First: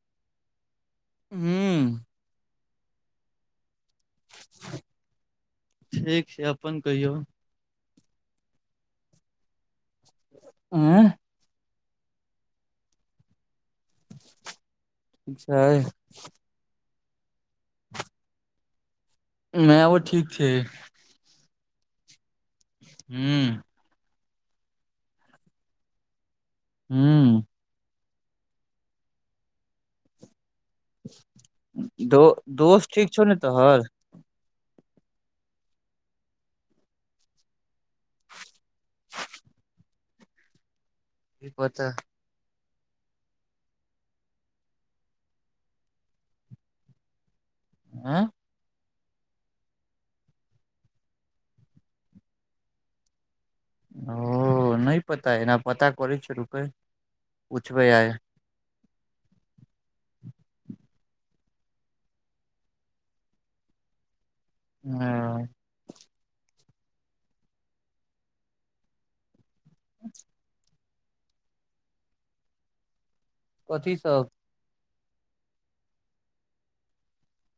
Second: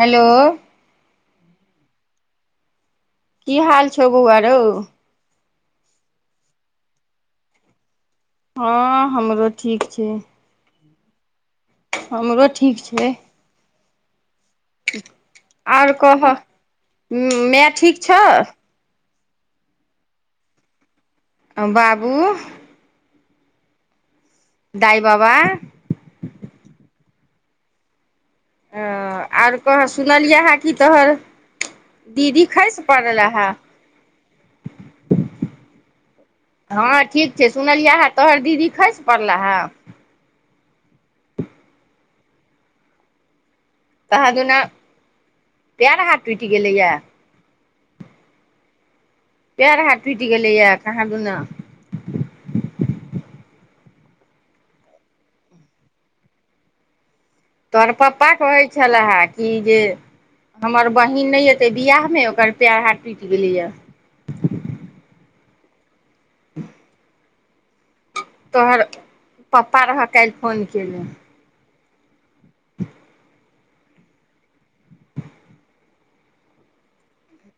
Hello हू की हाल छौ बौआरौ ठीक छै अपन कहियौ हँ हमरो ठीक छै ऐं हमरो ठीक छै ठीक छै आर कहऽ मैय ठीक छौ मैओ ठीक छै बाबू हू दाई बाबा हू ओ आर कह सुनलियै हन खसि दो-दोस्त ठीक छौ पड़ला ने हे तोहर हँ ठीक छै सुनलियै या तोहर दीदी खैसि पड़ला हें की पता कहाँ दुना पैड़ हाथ टूटि गेलैए या आँय पैर हाथ टुटि गेलैए या कहाँ दुना ओ नहि पता एना पता करै छियो रुकै पुछबै तोहर आइ पप्पा कहै छलाह हें कि जे हमर बहिन नहि एतै- से बियाह मे ओकर पैर हाथ टुटि गेलै या हँ [unintelligible] तोहरके। पप्पा रहऽ काल्हि फोन। चेले। [unintelligible] कथी सब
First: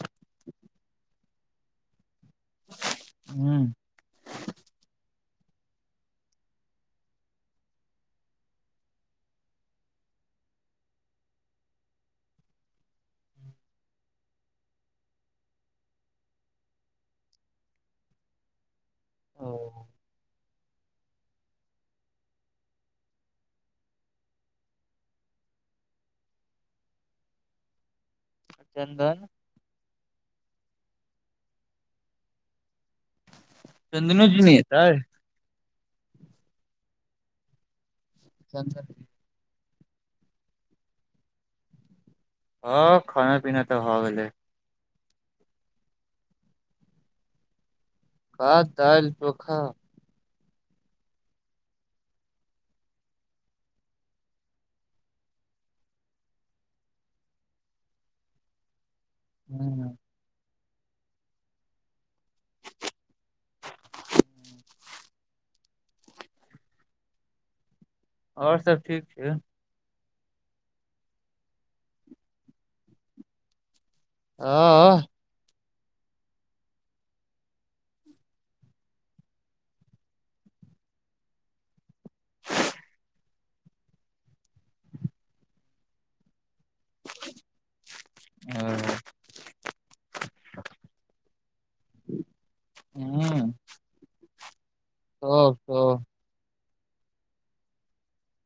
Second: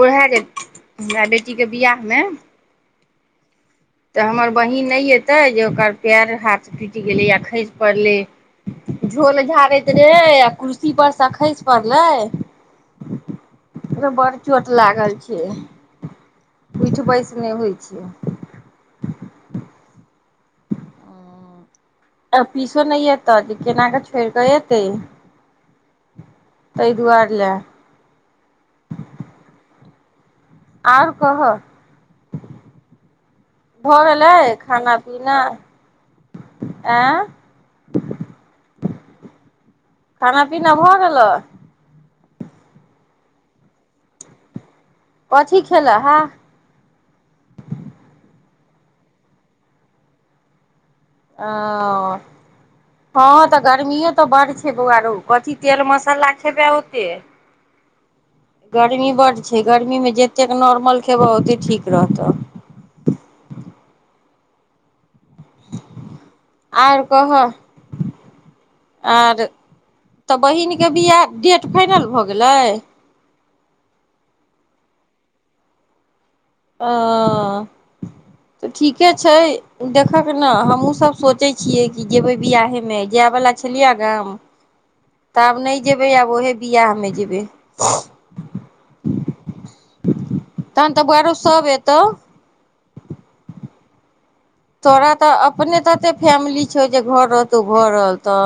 ओहेय जे हमरा बेटीके बिियह मे। ह्म्म तऽ हमर बहीन नहि एतै जे ओकर पैर हाथ फटूटि गेलै आ खसि पड़लै, झोल झाड़ैत रहै आ कुर्सी परसँ खसि पड़लै ओ बड़ चोट लागल छै। उठ बईस नहि होइ छिय। ओ आ पीसो नहि एत जे केनााकऽ छोड़ कऽ एतै। तई दुआर लए। चन्दन आओर कह। भर चन्दनो ल जी नहि एतै खाना पीना। एअ। चंदन। खाना पीना भऽ गेल। हँ खाना पीना तऽ भ गेलै। कथी खेल हँ। भात दाल चोखा। ओ, हँ तऽ गर्मीए तऽ बड़ छैे बौआरो कथी तेल मसाला खेबै ओते गर्मी बड छै हूँ गर्मी मे जेते नॉर्मल खेबह ओते ठीक रहतौ। आर कहऽ। ओर सभ ठीक छै। आर तऽ बहिनके बिियाह डेट फाइनल भऽ गेलै। हँ अअ। ह तऽ ठीके छै देखक न हमहूँसभ सोचै छियै कि जेबै विियाहेमे जायवला छलियै गाम तऽ आब नहि जेबै आब उहे बियाह मे जेबे। तहन तऽ बरो सब एतौ। [unintelligible] तोरा तऽ सब अपने सब तऽ त फैमिली छए जे घर रहतौ घर तऽ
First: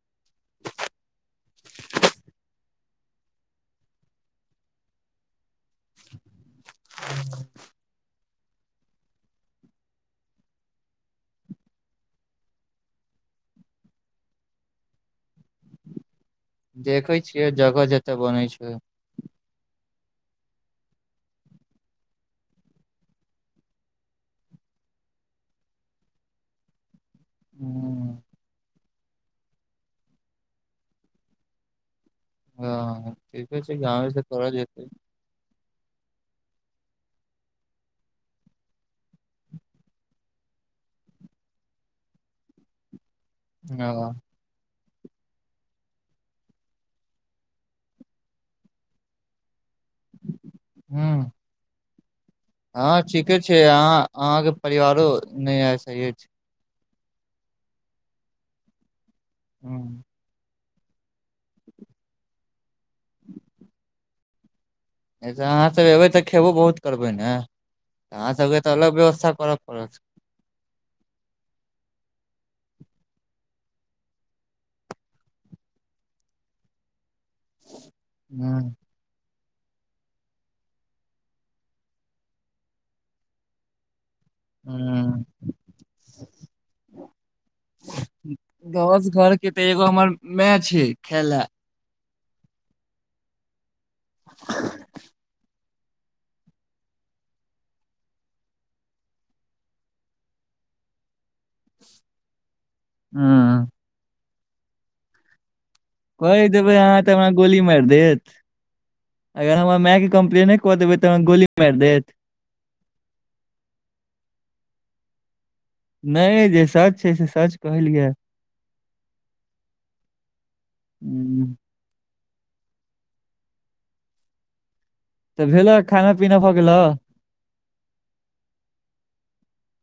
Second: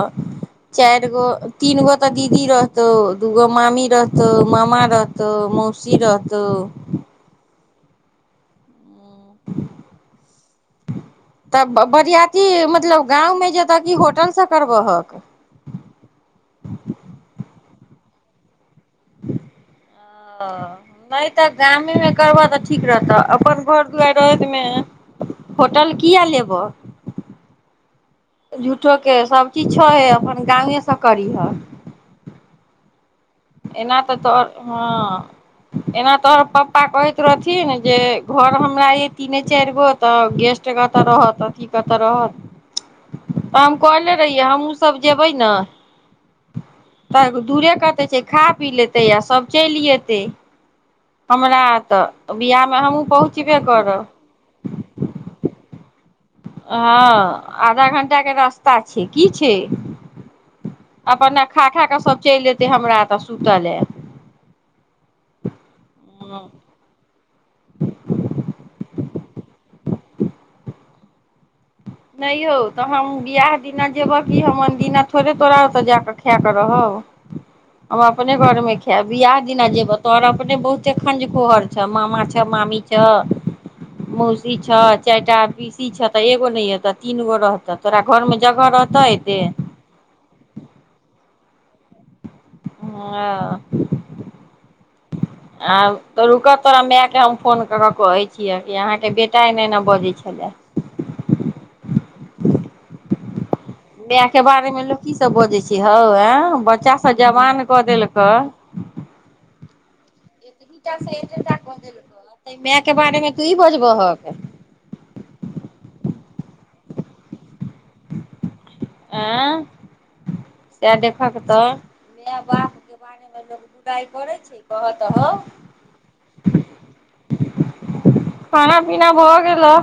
चारि गो तीन गो ते दीदी रहतौ दूगो मामी रहतौ मामा रहतौ मौ सी रहताे। तऽ बरियतीी मतलब गाँवमे जतऽ कि होटल सँ करबहक। देखई छियै जगह जतय बनै छै। ओ नहि तऽ गामेमे करबह तऽ ठीक रहतऽ अपन घर दुआरि रातिमे होटल किए लेबह। ह्म्म झूठो के सब चीज छ हे अपन गावे स करिह। ह। एना तऽ तो हँ। एना तोहर पप्पा कहैत रहथिन जे घर हमरा यइ तीने चारि गो तऽ गेस्टकेतय रहत अथीेतऽ रहत। तऽ हम हँ कहले रहहिै हम उ सब जेबै न तऽ दूरे कते छै। खा पी लेतै य सब। चेलिअतै ह हमरा त हँ ठीके छै अह अहाँके परिवारो नहियअ सहय छै। हँ आधा घंटा के रास्ता छि। की छै। ह अपन खा खा के सभ चलि अयतै हमरा तऽ सुतल हे। अचछा अहाँसभ एयबै तऽ खेबो बहुत करबै न। कहहाँ सबके तऽ अलग व्यवस्था परब परत नहियौ तऽ हम बिआह दिना जेबह किी हम दिना थोड़े तोरा सजा के खााकऽ रहब। हम अपने घर हूँ मे खभ बियाह दिना जेबह तोहर अपने बहुते खंज खोहर छ मामा छ, मामी छ। मौसी छ, चारट पीसी, तऽ एगो न य। घ रहतौ घर एते के तऽ एगो हमर मैच हय खेल ल उम्मअ आ तो रुकऽ तोरा मायके हम फोन कऽ कऽ कहै छियै कि अहाँके बेटा एने एना बजै छलए। हम्म इया के बारे मे लो की सब बजे छै। ह कहि आ देबै बच्चा अहाँ सब तऽ हमरा गोली जवान कऽ मारि देलक, देत अगर हमर माय के कम्प्लेने कऽ देबै तऽ हमरा गोली मारि देत देलाय के बारे मे तू ई बजब। नहि जे सच छै से सच कहलियै। आँ सएह देखके हूँ। तऽ। माय बापके बारेमे लोक बुराइ करै छै। कह तह, तऽ भेलऽ खाना पीना भऽ गेलऽ खाना पीना भऽ गेलह।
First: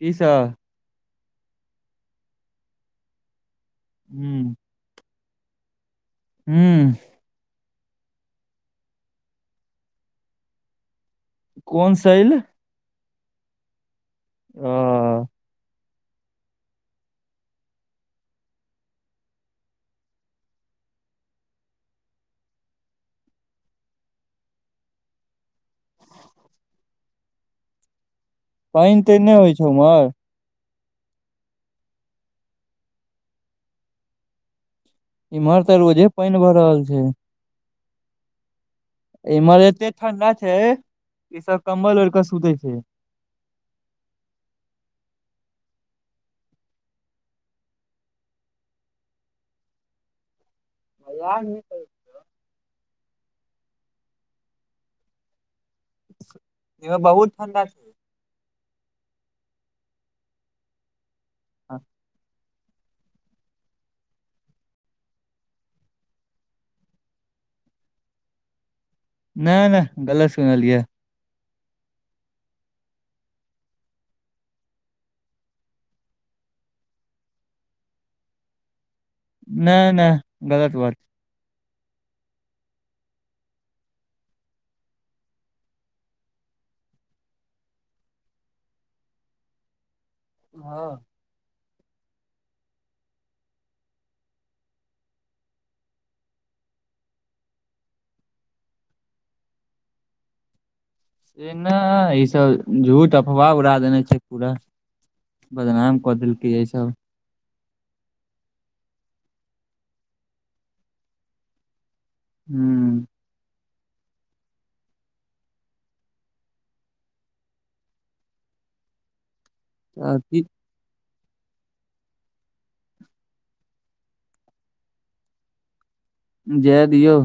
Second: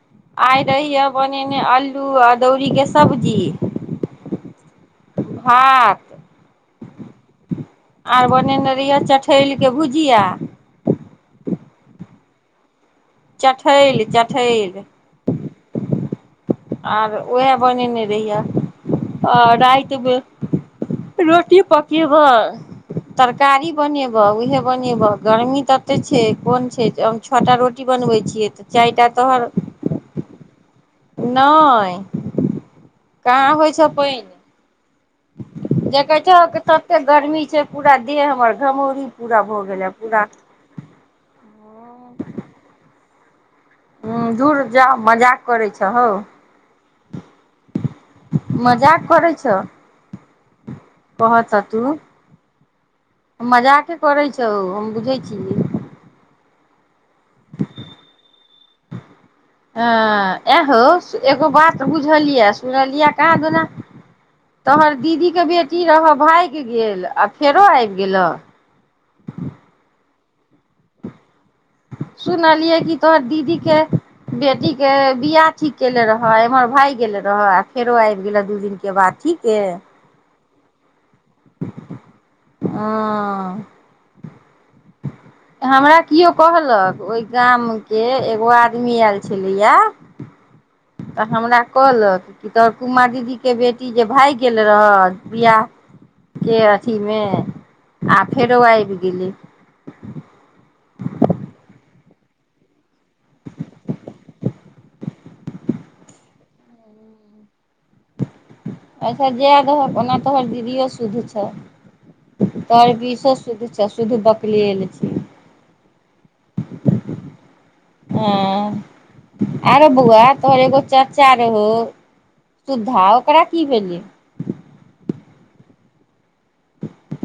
की सब आइ दहिय बनेने आलू अदौरी के सब्जी। ह्म्म भात ह्म्म आर बनैन नरियल चठैरके भुजिया। कोन शैल चठैल। ओ चठइल। आर उएह बनेने रहिये आ रातिमे रोटी पकेबह, तरकारी बनेबह उएह बनेबह गर्मी ततेक छै कोन छै हम छओटा रोटी बनबैत छी। पानि तऽ नहि होइ छै उमर नहि कहाँ होइ छ पि इम्हर तऽ रोजे देखै छ पानि भऽ तते गर्मी छै। पूरा देह हमर घमौरी पूरा इमर भऽ गेल एते पूरा ठणडा छै ई सब कंबल ओढ़ के सुतै छै। ह्म्म दूर जा मजाक करै छ हौ, मजाक करै छ। पह मजाक नहि ततू करै मजाक करैत छौ हम बुझैत छिय। इधर बहुत ठंडा छै। हँ एहो एगो बात बुझल यऽ सुनलियिया कह दना तोहर दीदीे बेटी रहऽ भागि गेल आ फेरो होई गेलह। सुनलिय सुनलियै कि तोहर दीदी के बेटी के बिियाह ठीक केेले रहऽ एम्हर भाग गेले रह आ फेरो आबि गेले दू दिननक के बाद। ठीके नेय नए गलत बात। अअ त हमरा किओ कहलक ओहि गाम के एगो आदमी आयल छलैए। हँ तऽ हमरा कहलक कि तोहर पुमा दीदी के बेटी जे भागि गेल रह विियाह के अथीमे आ फेरो आबि गेलै। ए ना ई सब झूठ अफवाह उड़ा देने छै पूरा बदनाम कऽ देलकै इ सब। अच्छा जाए दहक ओना तोहर दीदिओ शुद्ध छह। तोर हूँ बीसो सुध छै। त शुध बकलिल छी। ऊम्म आ रे बउवा अथी तोहर एगो चा चा रहो तु धा ओकरा की भेलै। जाए दियौ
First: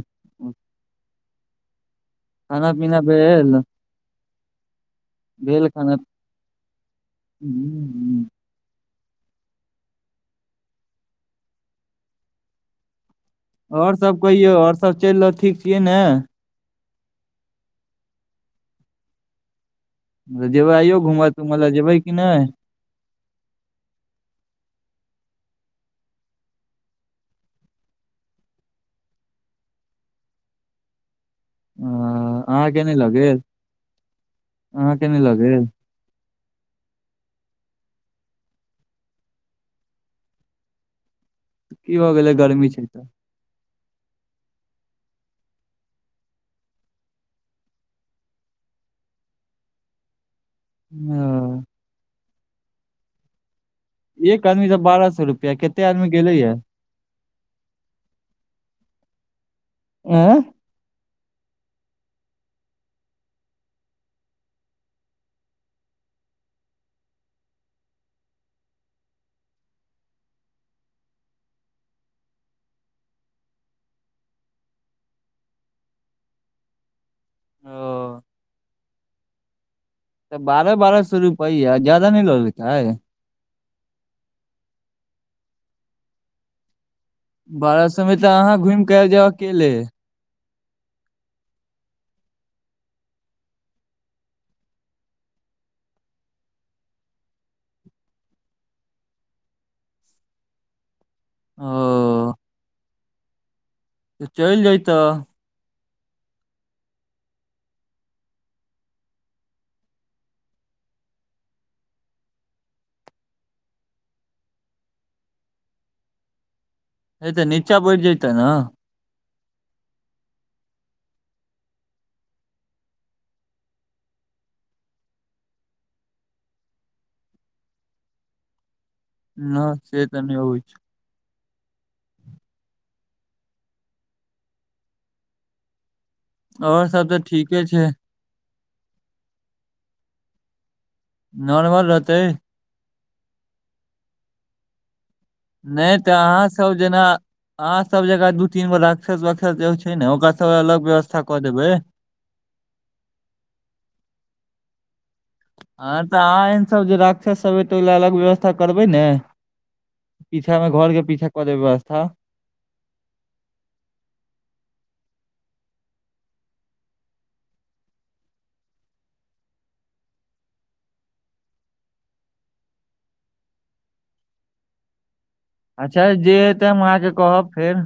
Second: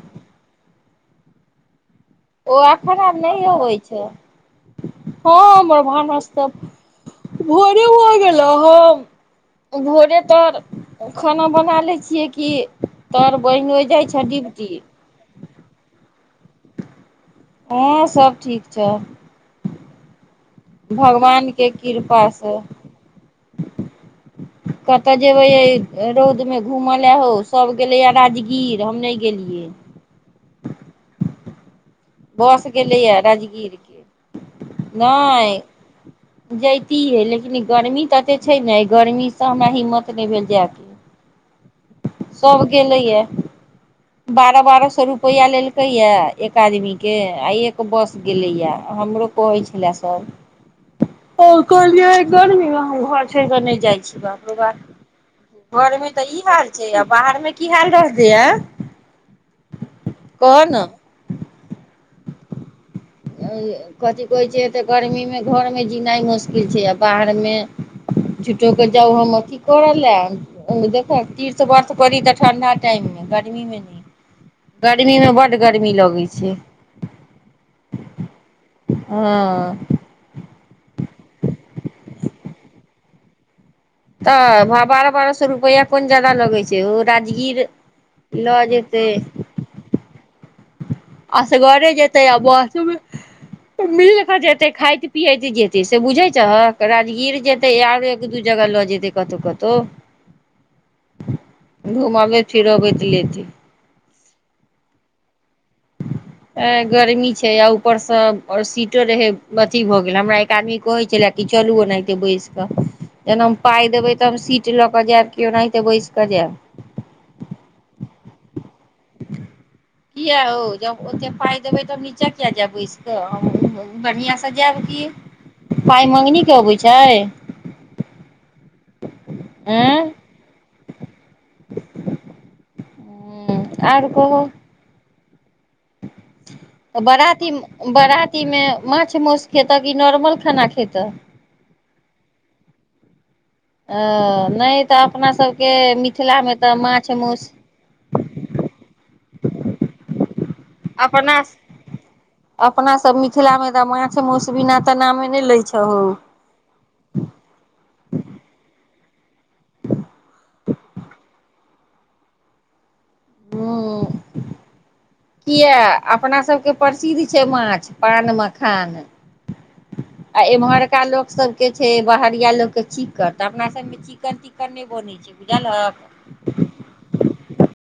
ओ खाना आ पीना खराब नहि भेल होइ छै। हँ भेल हमर खाना भानसत, भोरे भ हम्म, गेलो ह भोरे तोहर खाना बना लै छियै कि तोहर बहिनो ओर जाइ सब छ कहियौ ड्यूटी आओर सब चलि रहल ठीक छियै न। हँ सभ ठीक छह। रजयो अइयो घूमय तुमय लए जेबै कि ना। से कतय जेयबै रौदमे घूमय ल हो, सभ गेलैए राजगीर हम नई गेलियै। अ, बस अहाँके नहि लऽ गेलैए गेल राजगीर के अहाँके नहि लऽ नाई। गेल जैतियै लेकिन ई गर्मी तऽ एतेक छै न ई गर्मी सँ हमरा हिम्मत नहि भेल जायके। की भऽ गेलै सब गर्मी छै तऽ। गेलैये बारह बारह सौ रुपैआ लेलकै य एक आदमी के आइ एक बस गेलैयए हमरो कहै छलै सब। ओ अ, कहलियई गर्मी मे हम घर छै नई जाइ छी बाप एक र आदमी बाप, तऽ बारह सए रुपआ कते घर मे आदमी तऽ गेले ई या हाल छै आ बाहर मे की हाल रहतेय आँय कह न ज कथिी कहैत छै तऽ गर्मीमे घरमे जीनाइ मुश्किल छैआ, बाहर मे झुटोक कऽ जाउ हम अथी करऽ लए देखब तीर्थ वर्त पड़ी तऽ ठण्ढा टाइममे गर्मीमे नहि, गर्मीमे बड्ड गर्मी लगै छै। ओ। हँ। तऽ बारह बारह सौ रुपैआ ज्याददा नहि लगइत हई। तऽ बारह बारह सौ रुपैआ कौन जदा लगै छै ओ राजगीर बारह समे तऽ अहाँ लऽ घुमि कऽ जेतै आजाउ अकेले। असगरे जेतै आ बस मिल कऽ जेतै खाइत पियत जेतै से बुझै छह राजगीर जेतै आरो एक दू जगह लऽ जेतै कतहु कतहु। ओ घुमबै फिरबै लेत तऽ चईल जयतऽ। ए गर्मी छै आ ऊपरसँ अ सीटो रहै अथी भऽ गेल, हमरा एक आदमी कहैत छलए कि चलू ओनाहिते बैसि कऽ, जखना हम पाइ देबै तऽ हम सीट लऽ कऽ जायब किओ ओनाहिते बैसि कऽ जायब। नहि तऽ नीचा बैठ जईत न। किए हौ जब ओतेक पाइ देबै तब नीचाँ किएक जायब बैसि, कऽ हम बढ़िआँ सँ जायब की, पाइ मङ्गनीक क अबै छै। न से तऽ नहि होइ छै ह्म्म आर कहु। और तऽ सब तऽ बाराती ठीके छै बाराती मे माछ मास खेता क नॉर्मल खाना खेत नॉर्मल रहतै। अ नहि तऽ अपना सबके नहि तऽ अहाँ मिथिलामे तऽ सभ जेना माछ मौस अहाँ सभ जेकाँ दू तीन गो राक्षस वाक्षत जे छै न ओकरा सब अलग व्यवस्था अपना कऽ देबै अपना सब मिथिलामे तऽ माछ मस बिीना हँ तऽ आह एन सब जे रााक्षस सब त ओहि ल अलग व्यवस्था करबै न। पीछामे घर के पीछा क दे व्यवस्था। हूँ किया अपना सबके प्रसिद्ध छै माछ पान मखान आ इम्हरका लोक सबके छै बहरिया लोकके चिक्कन तऽ अपना सबमे चिकन तिक्कन नहि बनै छै बुझलहक अच्छा जे हेतै हम अहाँके कहब फेर